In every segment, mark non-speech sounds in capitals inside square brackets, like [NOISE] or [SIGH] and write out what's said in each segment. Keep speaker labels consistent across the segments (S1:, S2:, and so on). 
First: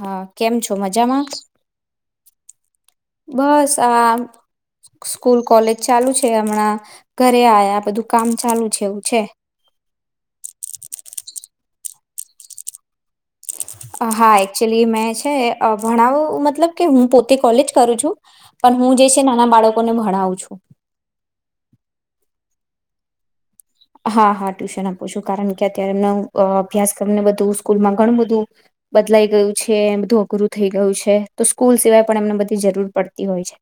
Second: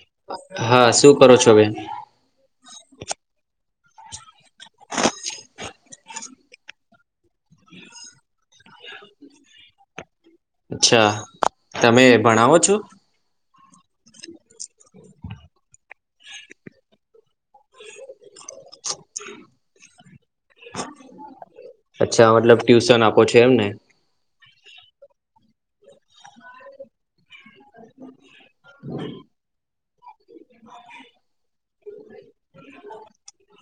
S1: હા કેમ છો
S2: હા શું
S1: મજામાં
S2: કરો છો બેન
S1: બસ આ સ્કૂલ કોલેજ ચાલુ છે હમણાં ઘરે આવયા બધું કામ ચાલુ છે એવું છે
S2: અચ્છા તમે ભણાવો છો
S1: હા એકચુલી મેં છે ભણાવ મતલબ કે હું પોતે કોલેજ કરું છું પણ હું જે છે નાના બાળકોને ભણાવું છું
S2: અચ્છા મતલબ ટ્યુશન આપો છો એમને
S1: હા હા ટ્યુશન આપું છું કારણ કે અત્યારે એમનો અભ્યાસક્ર ને બધું સ્કૂલમાં ઘણું બધું બદલાઈ ગયું છે એ બધું અઘરું થઈ ગયું છે તો સ્કૂલ સિવાય પણ એમને બધી જરૂર પડતી હોય છે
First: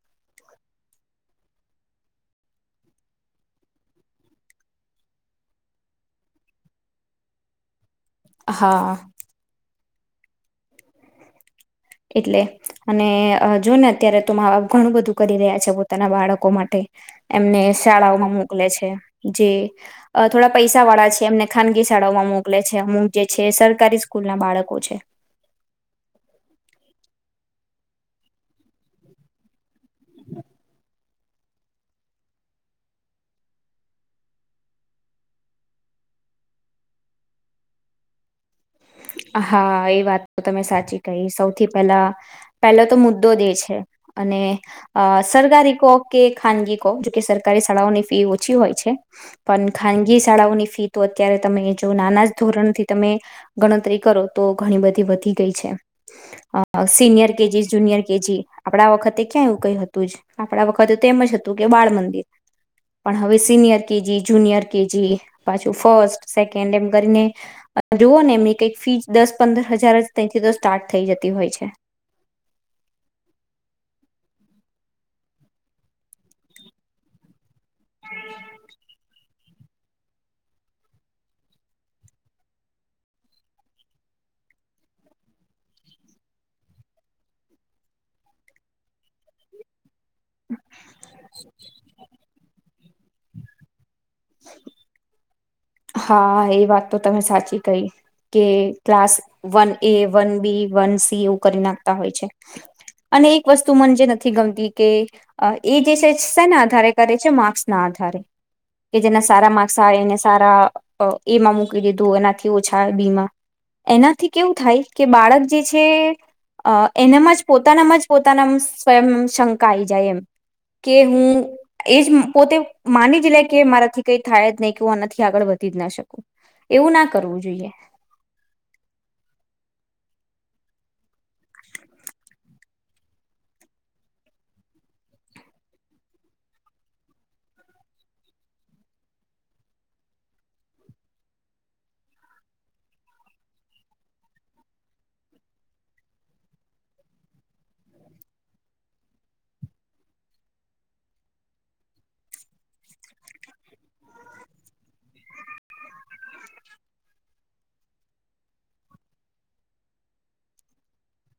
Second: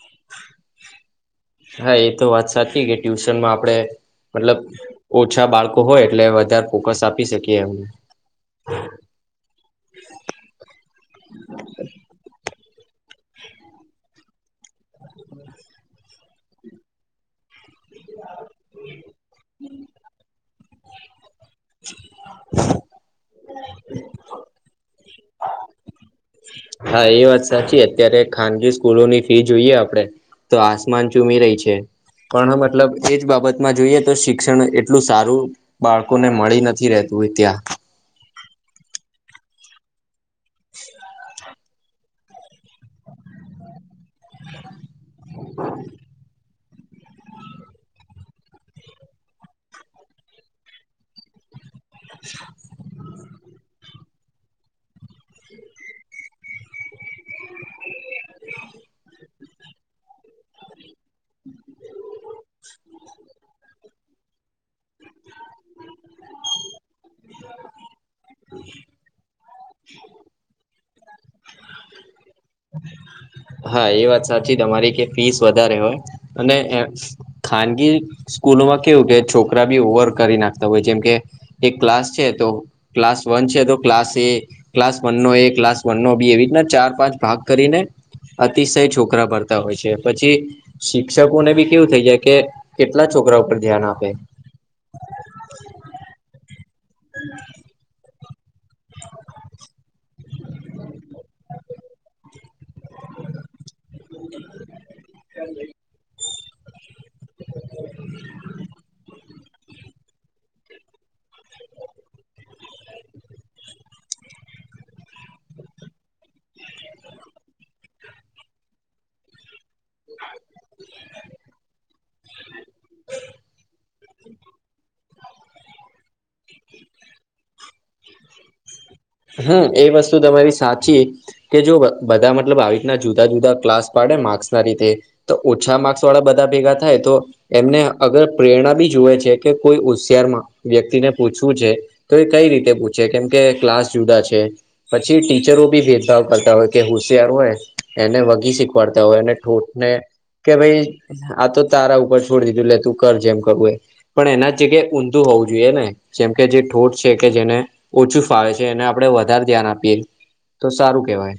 S2: હા એ તો વાત સાચી કે ટ્યુશનમાં આપડે મતલબ ઓછા બાળકો હોય એટલે વધારે ફોકસ આપી શકીએ એમને
S1: હા
S2: હ
S1: એટલે અને જો ને અત્યારે તો મા બાપ ઘણું બધું કરી રહ્યા છે પોતાના બાળકો માટે એમને શાળાઓમાં મોકલે છે જે થોડા પૈસા વાળા છે એમને ખાનગી શાળાઓમાં મોકલે છે અમુક જે છે સરકારી સ્કૂલ ના બાળકો છે
S2: હા એ વાત સાચી અત્યારે ખાનગી સ્કૂલોની ફી જોઈએ આપડે તો આસમાન ચૂમી રહી છે. પણ મતલબ એજ બાબતમાં જોઈએ તો શિક્ષણ એટલું સારું. બાળકો ને મળી નથી રહેતું હોય ત્યાં.
S1: હા એ વાત તો તમે સાચી કહી સૌ. થી પેલા પહેલો તો મુદ્દો દેશ છે અને સરકારી કો. કે ખાનગી કો જોકે સરકારી શાળાઓની ફી ઓછી હોય છે. પણ ખાનગી શાળાઓની ફી તો અત્યારે તમે જો નાના જ ધોરણથી તમે તરી કરો તો ઘણી બધી વધી ગઈ છે. અ સિનિયર કેજી જુનિયર કેજી આપડા આ વખતે ક્યાં એવું કઈ હતું જ. આપણા વખતે તેમજ હતું કે બાળ મંદિર પણ હવે સિનિયર કેજી જુનિયર કેજી પાછું ફસ્ટ સેકન્ડ એમ કરીને ને એમની કઈક ફી દસ પંદર હજાર તેથી તો સ્ટાર્ટ થઈ જતી હોય છે.
S2: હા એ વાત સાચી તમારી કે ફીસ વધારે હોય અને ખાનગી સ્કૂલોમાં કેવું કે છોકરા બી ઓવર કરી નાખતા હોય જેમ કે એક ક્લાસ છે તો ક્લાસ વન છે તો ક્લાસ એ ક્લાસ વન નો એ ક્લાસ વન નો બી એવી રીતના ચાર પાંચ ભાગ કરીને અતિશય છોકરા ભરતા હોય છે પછી શિક્ષકોને બી કેવું થઈ જાય કે કેટલા છોકરાઓ પર ધ્યાન આપે.
S1: હા એ વાત તો તમે સાચી કઈ. કે class one A one B one C એવું કરી નાખતા હોય છે. અને એક વસ્તુ મને જે નથી ગમતી કે એ જે છે સેના આધારે કરે છે માક્સ ના આધારે કે જેના સારા માક્સ આવે એને. સારા અ એમાં મૂકી દીધું એનાથી ઓછા બી માં. એનાથી કેવું થાય કે બાળક જે છે. અ એનામાં જ પોતાનામાં જ પોતાના સ્વયં શંક આઇ જાય એમ. કે હું એજ પોતે માની જ લે કે મારાથી કઈ થાય જ નહી કેવા નથી. કે આગળ વધી જ ના શકું એવું ના કરવું જોઈએ.
S2: હમ એ વસ્તુ તમારી સાચી. કે જો બ બધા મતલબ આવી રીતના જુદા જુદા ક્લાસ પાડે માર્ક્સ ના લીઘે. તો ઓછા માર્ક્સ વાળા બધા ભેગા થાય તો એમને અગર પ્રેરણા બી જોુવે છે કે કોઈ હોશિયારમાં વ્યક્તિને પૂછવું છે. તો એ કઈ રીતે પૂછે કેમ કે ક્લાસ જુદા છે. પછી ટીચરો બી ભેદભાવ કરતા હોય કે હોશિયાર હોય એને વઘી શીખવાડતા હોય અને ઠોઠ ને કે ભાઈ આ તો તારા ઉપર છોડી દીધું લે તું કર જેમ કરું એમ. પણ એના જગ્યાએ ઊંધું હોવું જોઈએ ને જેમ કે જે ઠોઠ છે કે જેને ઓછું ફાવે છે. જે એને આપડે વધારે ધ્યાન આપીએ તો સારું કેવાય.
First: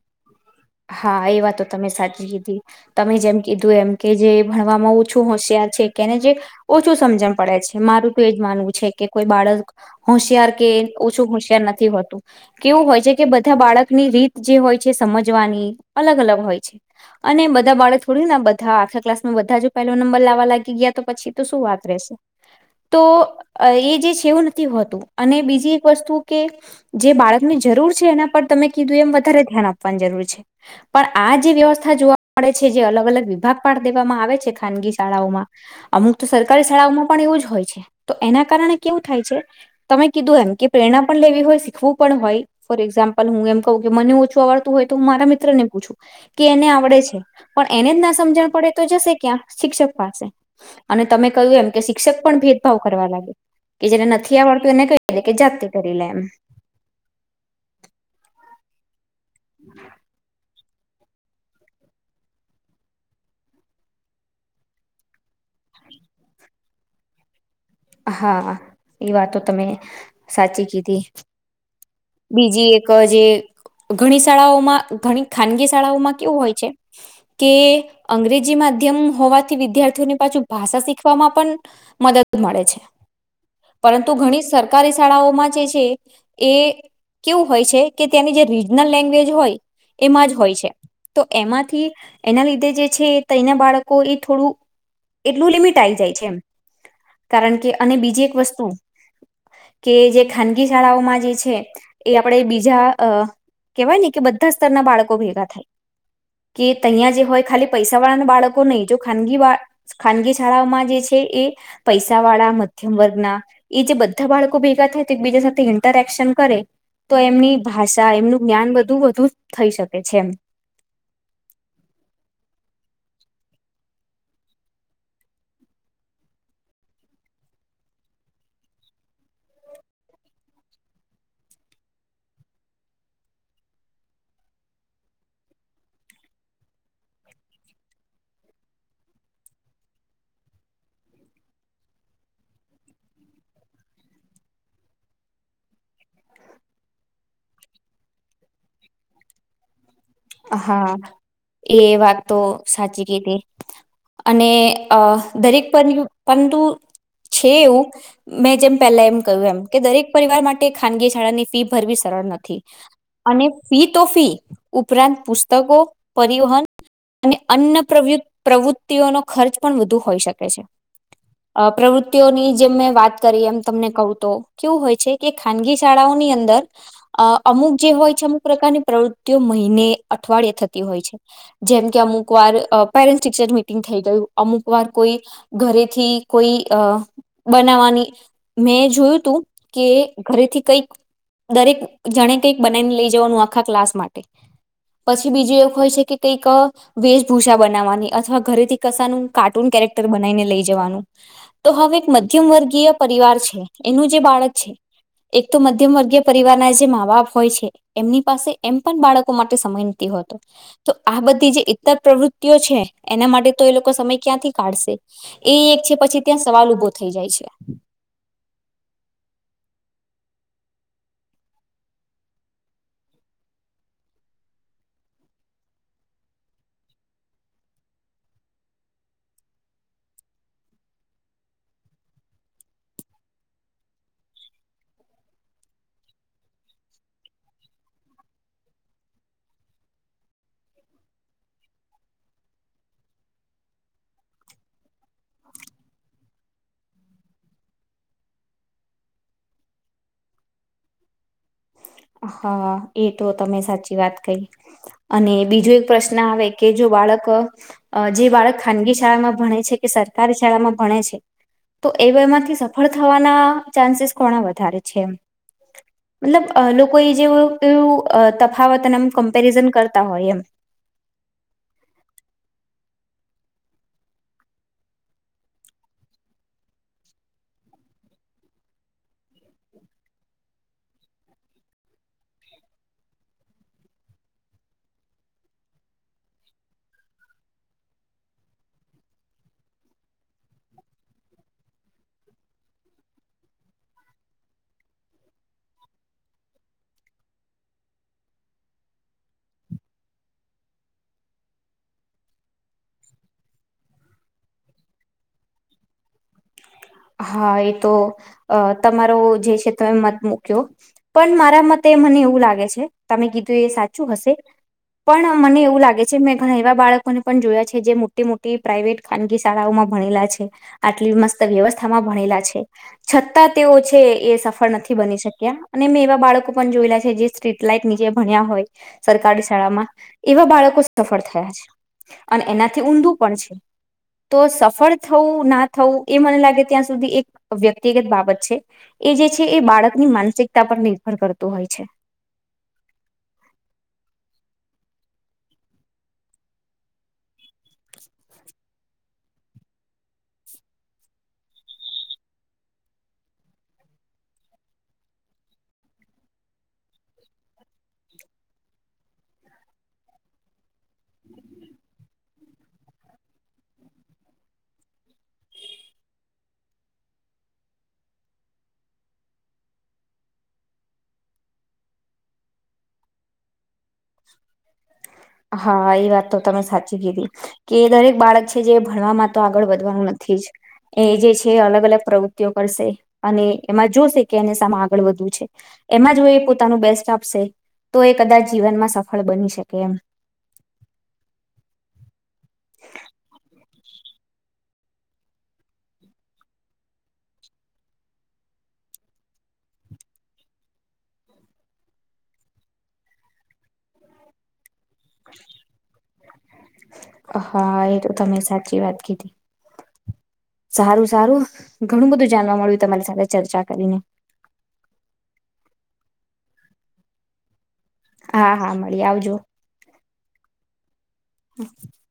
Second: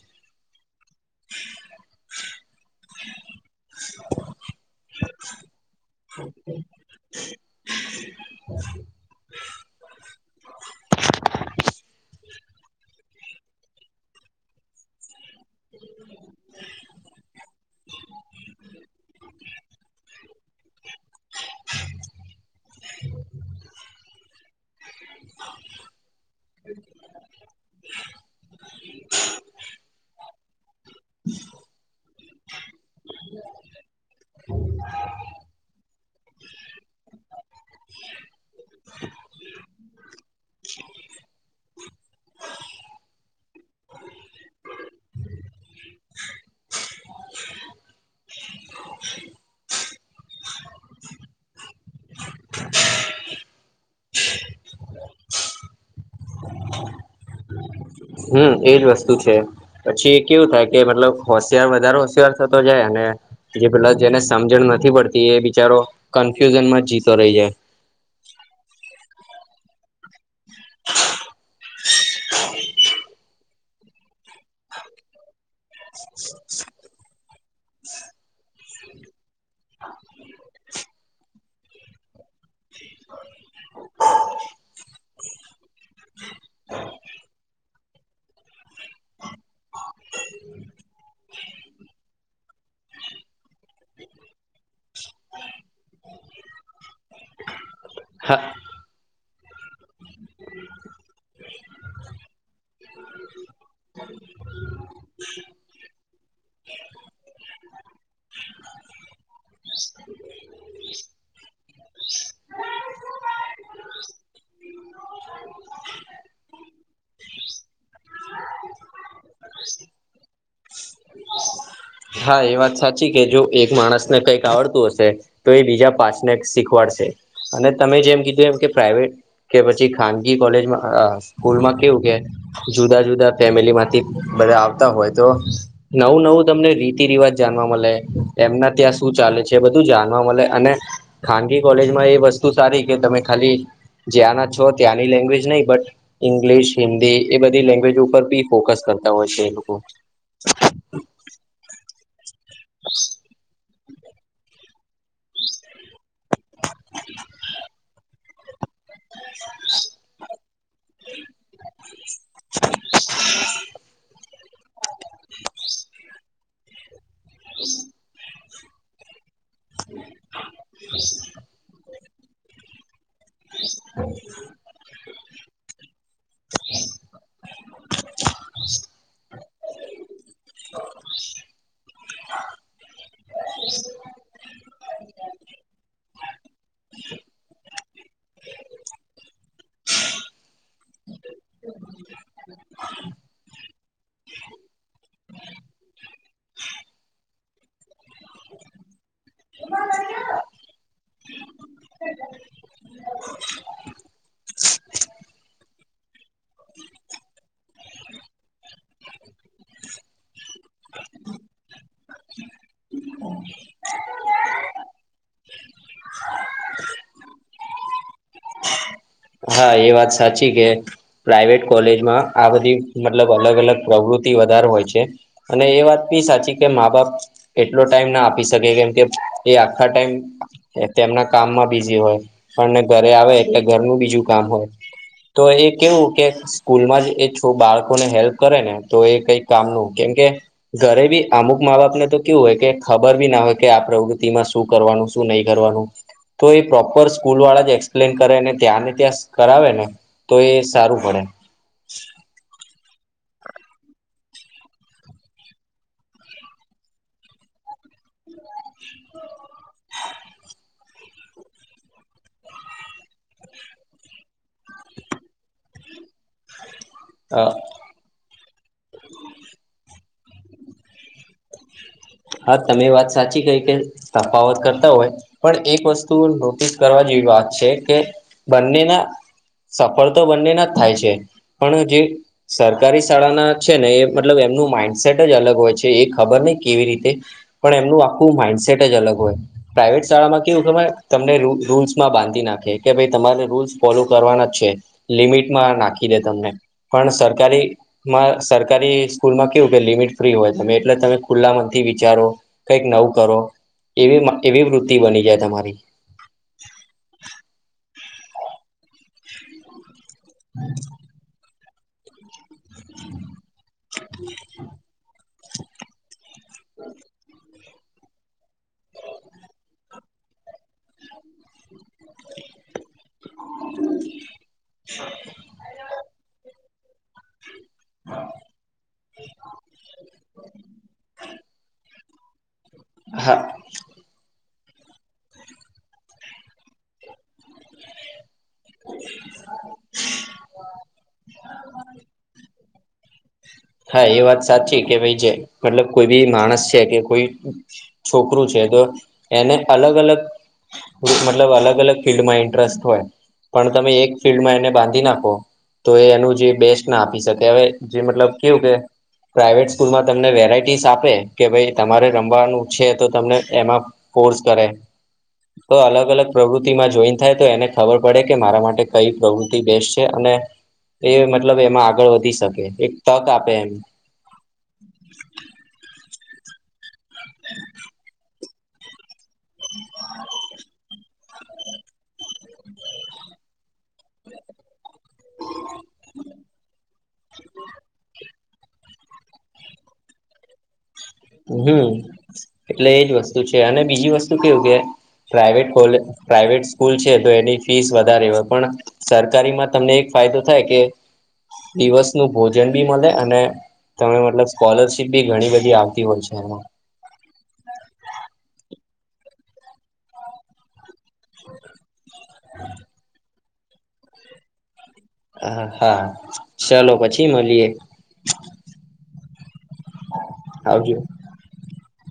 S1: હા એ વાતો તમે સાચી કીધી. તમે જેમ કીધું એમ કે જે ભણવામાં ઓછું હોશિયાર છે. કેને જે ઓછું સમજણ પડે છે મારું તો એજ માનવું છે કે કોઈ બાળક હોશિયાર કે ઓછું હોશિયાર નથી હોતું કેવું હોય છે કે બધા બાળકની રીત જે હોય છે સમજવાની અલગ અલગ હોય છે. અને બધા બાળક થોડી ના બધા આખા ક્લાસમાં બધા જ પહેલો નંબર લાવવા લાગી ગયા તો પછી તો શું વાત રહેેશે તો એ જે છે એવું નથી હોતું અને બીજી એક વસ્તુ કે જે બાળકની જરૂર છે એના પર તમે કીધું એમ વધારે ધ્યાન આપવું પણ જરૂરી છે. પણ આ જે વ્યવસ્થા જોવા મળે છે જે અલગ અલગ વિભાગ પાળ દેવામાં આવે છે ખાનગી શાળાઓમાં અમુક તો સરકારી શાળાઓમાં પણ એવું જ હોય છે. તો એના કારણે કેવું થાય છે તમે કીધું એમ કે પ્રેરણા પણ લેવી હોય શીખવું પણ હોય ફોર એક્ઝામ્પલ હું એમ કહું કે મને ઓછું આવડતું હોય તો હું મારા મિત્ર ને પૂછું કે એને આવડે છે પણ એને જ ના સમજણ પડે તો જશે ક્યાં શિક્ષક પાસે અને તમે કહ્યું એમ કે શિક્ષક પણ ભેદભાવ કરવા લાગે કે જેને નથી આવડતું એને કહી લે કે જાતી કરી લે એમ
S2: હમ એજ વસ્તુ છે પછી કેવું થાય કે મતલબ હોશિયાર વધારે હોશિયાર થતો જાય ને જે પેલા જેને સમજણ નથી પડતી એ બિચારો કન્ફ્યુઝન માં જીતો રહી જાય.
S1: હા એ વાતો તમે સાચી કીધી બીજી એક જે ઘણી શાળાઓમાં ઘણી ખાનગી શાળાઓમાં કેવું હોય છે. કે અંગ્રેજી માધ્યમ હોવાથી વિદ્યાર્થીઓને પાછુ ભાષા શીખવામાં પણ મદદ મળે છે.
S2: [UNINTELLIGIBLE]
S1: પરંતુ ઘણી સરકારી શાળાઓમાં જે છે એ કેવું હોય છે, કે ત્યાંની જે રીજનલ લેંગ્વેજ હોય, એમાં જ હોય છે. તો એમાંથી એના લીધે જે છે તના બાળકો એ થોડું એટલું લિમિટ આઈ જાય છે એમ કારણ કે અને બીજી એક
S2: જાય.
S1: વસ્તુ કે જે ખાનગી શાળાઓમાં જે છે એ આપણે બીજા અ કેવાય ને કે બધા સ્તરના બાળકો ભેગા થાય કે તહીંયા જે હોય ખાલી પૈસા વાળાના બાળકો નહીં જો ખાનગી બા ખાનગી શાળાઓમાં જે છે એ પૈસા સા વાળા મધ્યમ વર્ગના એ જે બધા બાળકો ભેગા થાય તો એકબીજા સાથે ઇન્ટરેક્શન કરે તો એમની ભાષા એમનું જ્ઞાન બધું વધુ થઈ શકે છે એમ
S2: હા એ વાત સાચી કે જો એક માણસને કંઈક આવડતું હશે તો એ બીજા પાછને શીખવાડશે અને તમે જેમ કીધું એમ કે પ્રાઈવેટ કે પછી ખાનગી કોલેજમાં સ્કૂલમાં કેવું કે જુદા જુદા ફેમિલી માંથી બધા આવતા હોય તો નવું નવું તમને ર તી રિવાજ જાણવા મળે, એમના ત્યાં શું ચાલે છે બધું જાણવા મળે, અને ખાનગી કોલેજમાં એ વસ્તુ સારી કે તમે ખાલી જ્યાંના છો ત્યાંની લેંગ્વેજ નહી બટ ઈંગ્લિશ હિન્દી એ બધી લેંગ્વેજ ઉપર બી ફોકસ કરતા હોય છે એ લોકો
S1: હા એ વાત તો સાચી કીધી અને અ દરેક પરું છે પન્ટુ છે એવું મેં જેમ પહેલા એમ કહ્યું એમ કે દરેક પરિવાર માટે ખાનગી શાળાની ફી ભરવી સરળ નથી. અને ફી તો ફી ઉપરાંત પુસ્તકો, પરિવહન અને અન્ન પ્રવૃ પ્રવૃત્તિઓનો ખર્ચ પણ વધુ હોઈ શકે છે પ્રવૃત્તિઓની જેમ મેં વાત કરી એમ તમને કહું તો કેવું હોય છે કે ખાનગી શાળાઓની અંદર અમુક જે હોય છે અમુક પ્રકારની પ્રવૃતિઓ ને અઠવાડયે થતી હોય છે. જેમ કે અમુક વાર પેરેન્ટ્સ ટીચર મિટિંગ થઈ ગયું અમુક વાર કોઈ ઘરેથી કોઈ અ બનાવાની મેં જોયું તું કે ઘરેથી કઈક દરેક જણે કંઈક બનાવીને લઈ જવાનું આખા ક્લાસ માટે પછી બીજું એવુ હોય છે કે કઈક વેેશભૂષા બનાવવાની અથવા ઘરેથી કસાાનું કાર્ટૂન કેરેક્ટર બનાવીને લઈ જવાનું. તો હવે એક મધ્યમ વર્ગીય પરિવાર છે એનું જે બાળક છે એક તો મધ્યમ વર્ગીય પરિવાર ના જે મા બાપ હોય છે એમની પાસે એમ પણ બાળક લોકો માટે સમય નથી હોતો. તો આ બધી જે ઈતર પ્રવૃત્તિઓ છે એના માટે તો એ લોકો સમય ક્યાંથી કાઢશે. એ એક છે પછી ત્યાં સવાલ ઉભો થઈ જાય છે.
S2: હા એ વાત સાચી કે પ્રાઇવેટ કોલેજમાં આ બધી મતલબ અલગ અલગ પ્રવૃત્તિ વધારે હોય છે. અને એ વાત બી સાચી કે મા બાપ એટલો ટાઈમ ના આપી શકે કેમ કે એ આખા ટાઈમ એ તેમના કામમાં બીઝી હોય પણને ઘરે આવે એટલે ઘરનું બીજું કામ હોય. તો એ કેવું કે સ્કૂલમાં જ એ બાળકોને હેલ્પ કરેને તો એ કઈ કામ ન કેમકે ઘરે બી અમુક મા બાપને તો કેવું હોય કે ખબર બી ના હોય કે આ પ્રવૃતિમાં શું કરવાનું શું નહીં કરવાનું તો એ પ્રોપર સ્કૂલ વાળા જ એક્સપ્લેન કરે ને ત્યાંને ત્યાં કરાવે ને તો એ સારું પડે.
S1: હા એ તો તમે સાચી વાત કહી. અને બીજો એક પ્રશ્ન આવે કે જો બાળક અ જે બાળક ખાનગી શાળામાં ભણે છે કે સરકારી શાળામાં ભણે છે તો એ વમાંથી સફળ થવાના ચાન્સીસ કોણા વધારે છે એમ. મતલબ લોકો એ જેવ કેવું તફાવત અને એમ કમ્પેરિઝન કરતા હોય એમ.
S2: હા તમે વાત સાચી કઈ કે તફાવત કરતા હોય પણ એક વસ્તુ નોટિસ કરવા જેવી વાત છે કે બંનેના સફળ તો બંનેના જ થાય છે પણ જે સરકારી શાળાના છે ને એ મતલબ એમનું માઈન્ડસેટ જ અલગ હોય છે એ ખબર નહિ કેવી રીતે એ પણ એમનું આખું માઇન્ડસેટ જ અલગ હોય. પ્રાઈવેટ શાળામાં કેવું કે તમને રૂલ્સમાં બાંધી નાખે કે ભાઈ તમારે રૂલ્સ ફોલો કરવાના છે. લિમિટમાં નાખી દે તમને પણ સરકારી સરકારી સ્કૂલ માં કેવું કે લિમિટ ફ્રી હોય તમે એટલે તમે ખુલ્લા મ તે વિચારો કઈક નવ કરો એવી એવી વૃતિ બની જાય તમારી
S1: હા એ તો તમારો જે છે તન મત મુૂક્યો પણ મારા મતે મને એવું લાગે છે તમે કીધું એ સાચું હશે પણ મને એવું લાગે છે મેં ઘણા એવા બાળકોને પણ જોયા છે જે તે મોટી મોટી પ્રાઇવેટ ખાનગી શાળાઓમાં ભણેલા છે આટલી મસ્ત વ્યવસ્થા થમા ભણેલા છે છતાં તેઓ છે એ સફળ નથી બની શક્યા અને મેં એવા બાળકો પણ જોયેલા છે જે સ્ટ્રીટ લાઈટ નીચે ભણ્યા હોય સરકારી શાળામાં એવા બાળકો સફળ થયા છે. અને એનાથી ઊંદું
S2: હા
S1: પણ છે તો સફળ થવું ના થવું એ મને લાગે ત્યાં સુધી એક વ્યક્તિગત બાબત છે એ જે છે એ બાળકની માનસિકતા પર નિર્ભર કરતું હોય છે.
S2: [INAUDIBLE] હા એ વાત સાચી કે ભાઈ જે મતલબ કોઈ બી માણસ છે કે કોઈ છોકરો છે તો એને અલગ અલગ મતલબ અલગ અલગ ફિલ્ડ માં ઇન્ટરેસ્ટ હોય. પણ તમે એક ફિલ્ડમાં એને બાંધી નાખો તો એ એનું જે બેસ્ટ ના આપી શકે હવે જે મતલબ કેવું કે પ્રાાઈવેટ સ્કૂલમાં તમને વેરાઈટીસ આપે કે ભાઈ તમારે રમવાનું છે તો તમને એમાં કોર્સ કરે તો અલગ અલગ પ્રવૃતિમાં જોઈન થાય તો એને ખબર પડે કે મારા માટે કઈ પ્રવૃતિ બેસ્ટ છે અને એ મતલબ એમાં આગળ વધી શકે એક તક આપે એમ
S1: હા એ વાત તો તમે સાચી કીધી કે દરેક બાળક છે જે ભણવા માટે આગળ વધવાનું નથી જ એ જે કે અલગ અલગ પ્રવૃત્તિઓ કરશે અને એમાં જોશે કે એને સામે આગળ વધવુ છે. એમાં જો એ પોતાનું બેસ્ટ આપશે તો એ કદાચ જીવનમાં સફળ બની શકે એમ
S2: હમ એટલે એજ વસ્તુ છે અને બીજી વસ્તુ કેવું કે પ્રાાઈવેટ કોલે પ્રાાઈવેટ સ્કૂલ છે તો એની ફીસ વધારે હોય પણ સરકારી માં તમને એક ફાયદો થાય કે દિવસ નું ભોજન બી મળે અને તમે મતલબ સ્કોલરશીપ બી ઘણી બધી આવતી હોય છે એમાં
S1: હા એ તો તમે સાચી વાત કીધી. સારું સારું ઘણું બધું જાણવા મળ્યું તમારી સાથે ચર્ચા કરીને
S2: હ હા ચાલો પછી મળીએ.
S1: હા હા મળી આવજો
S2: આવા જો.
S1: [INAUDIBLE]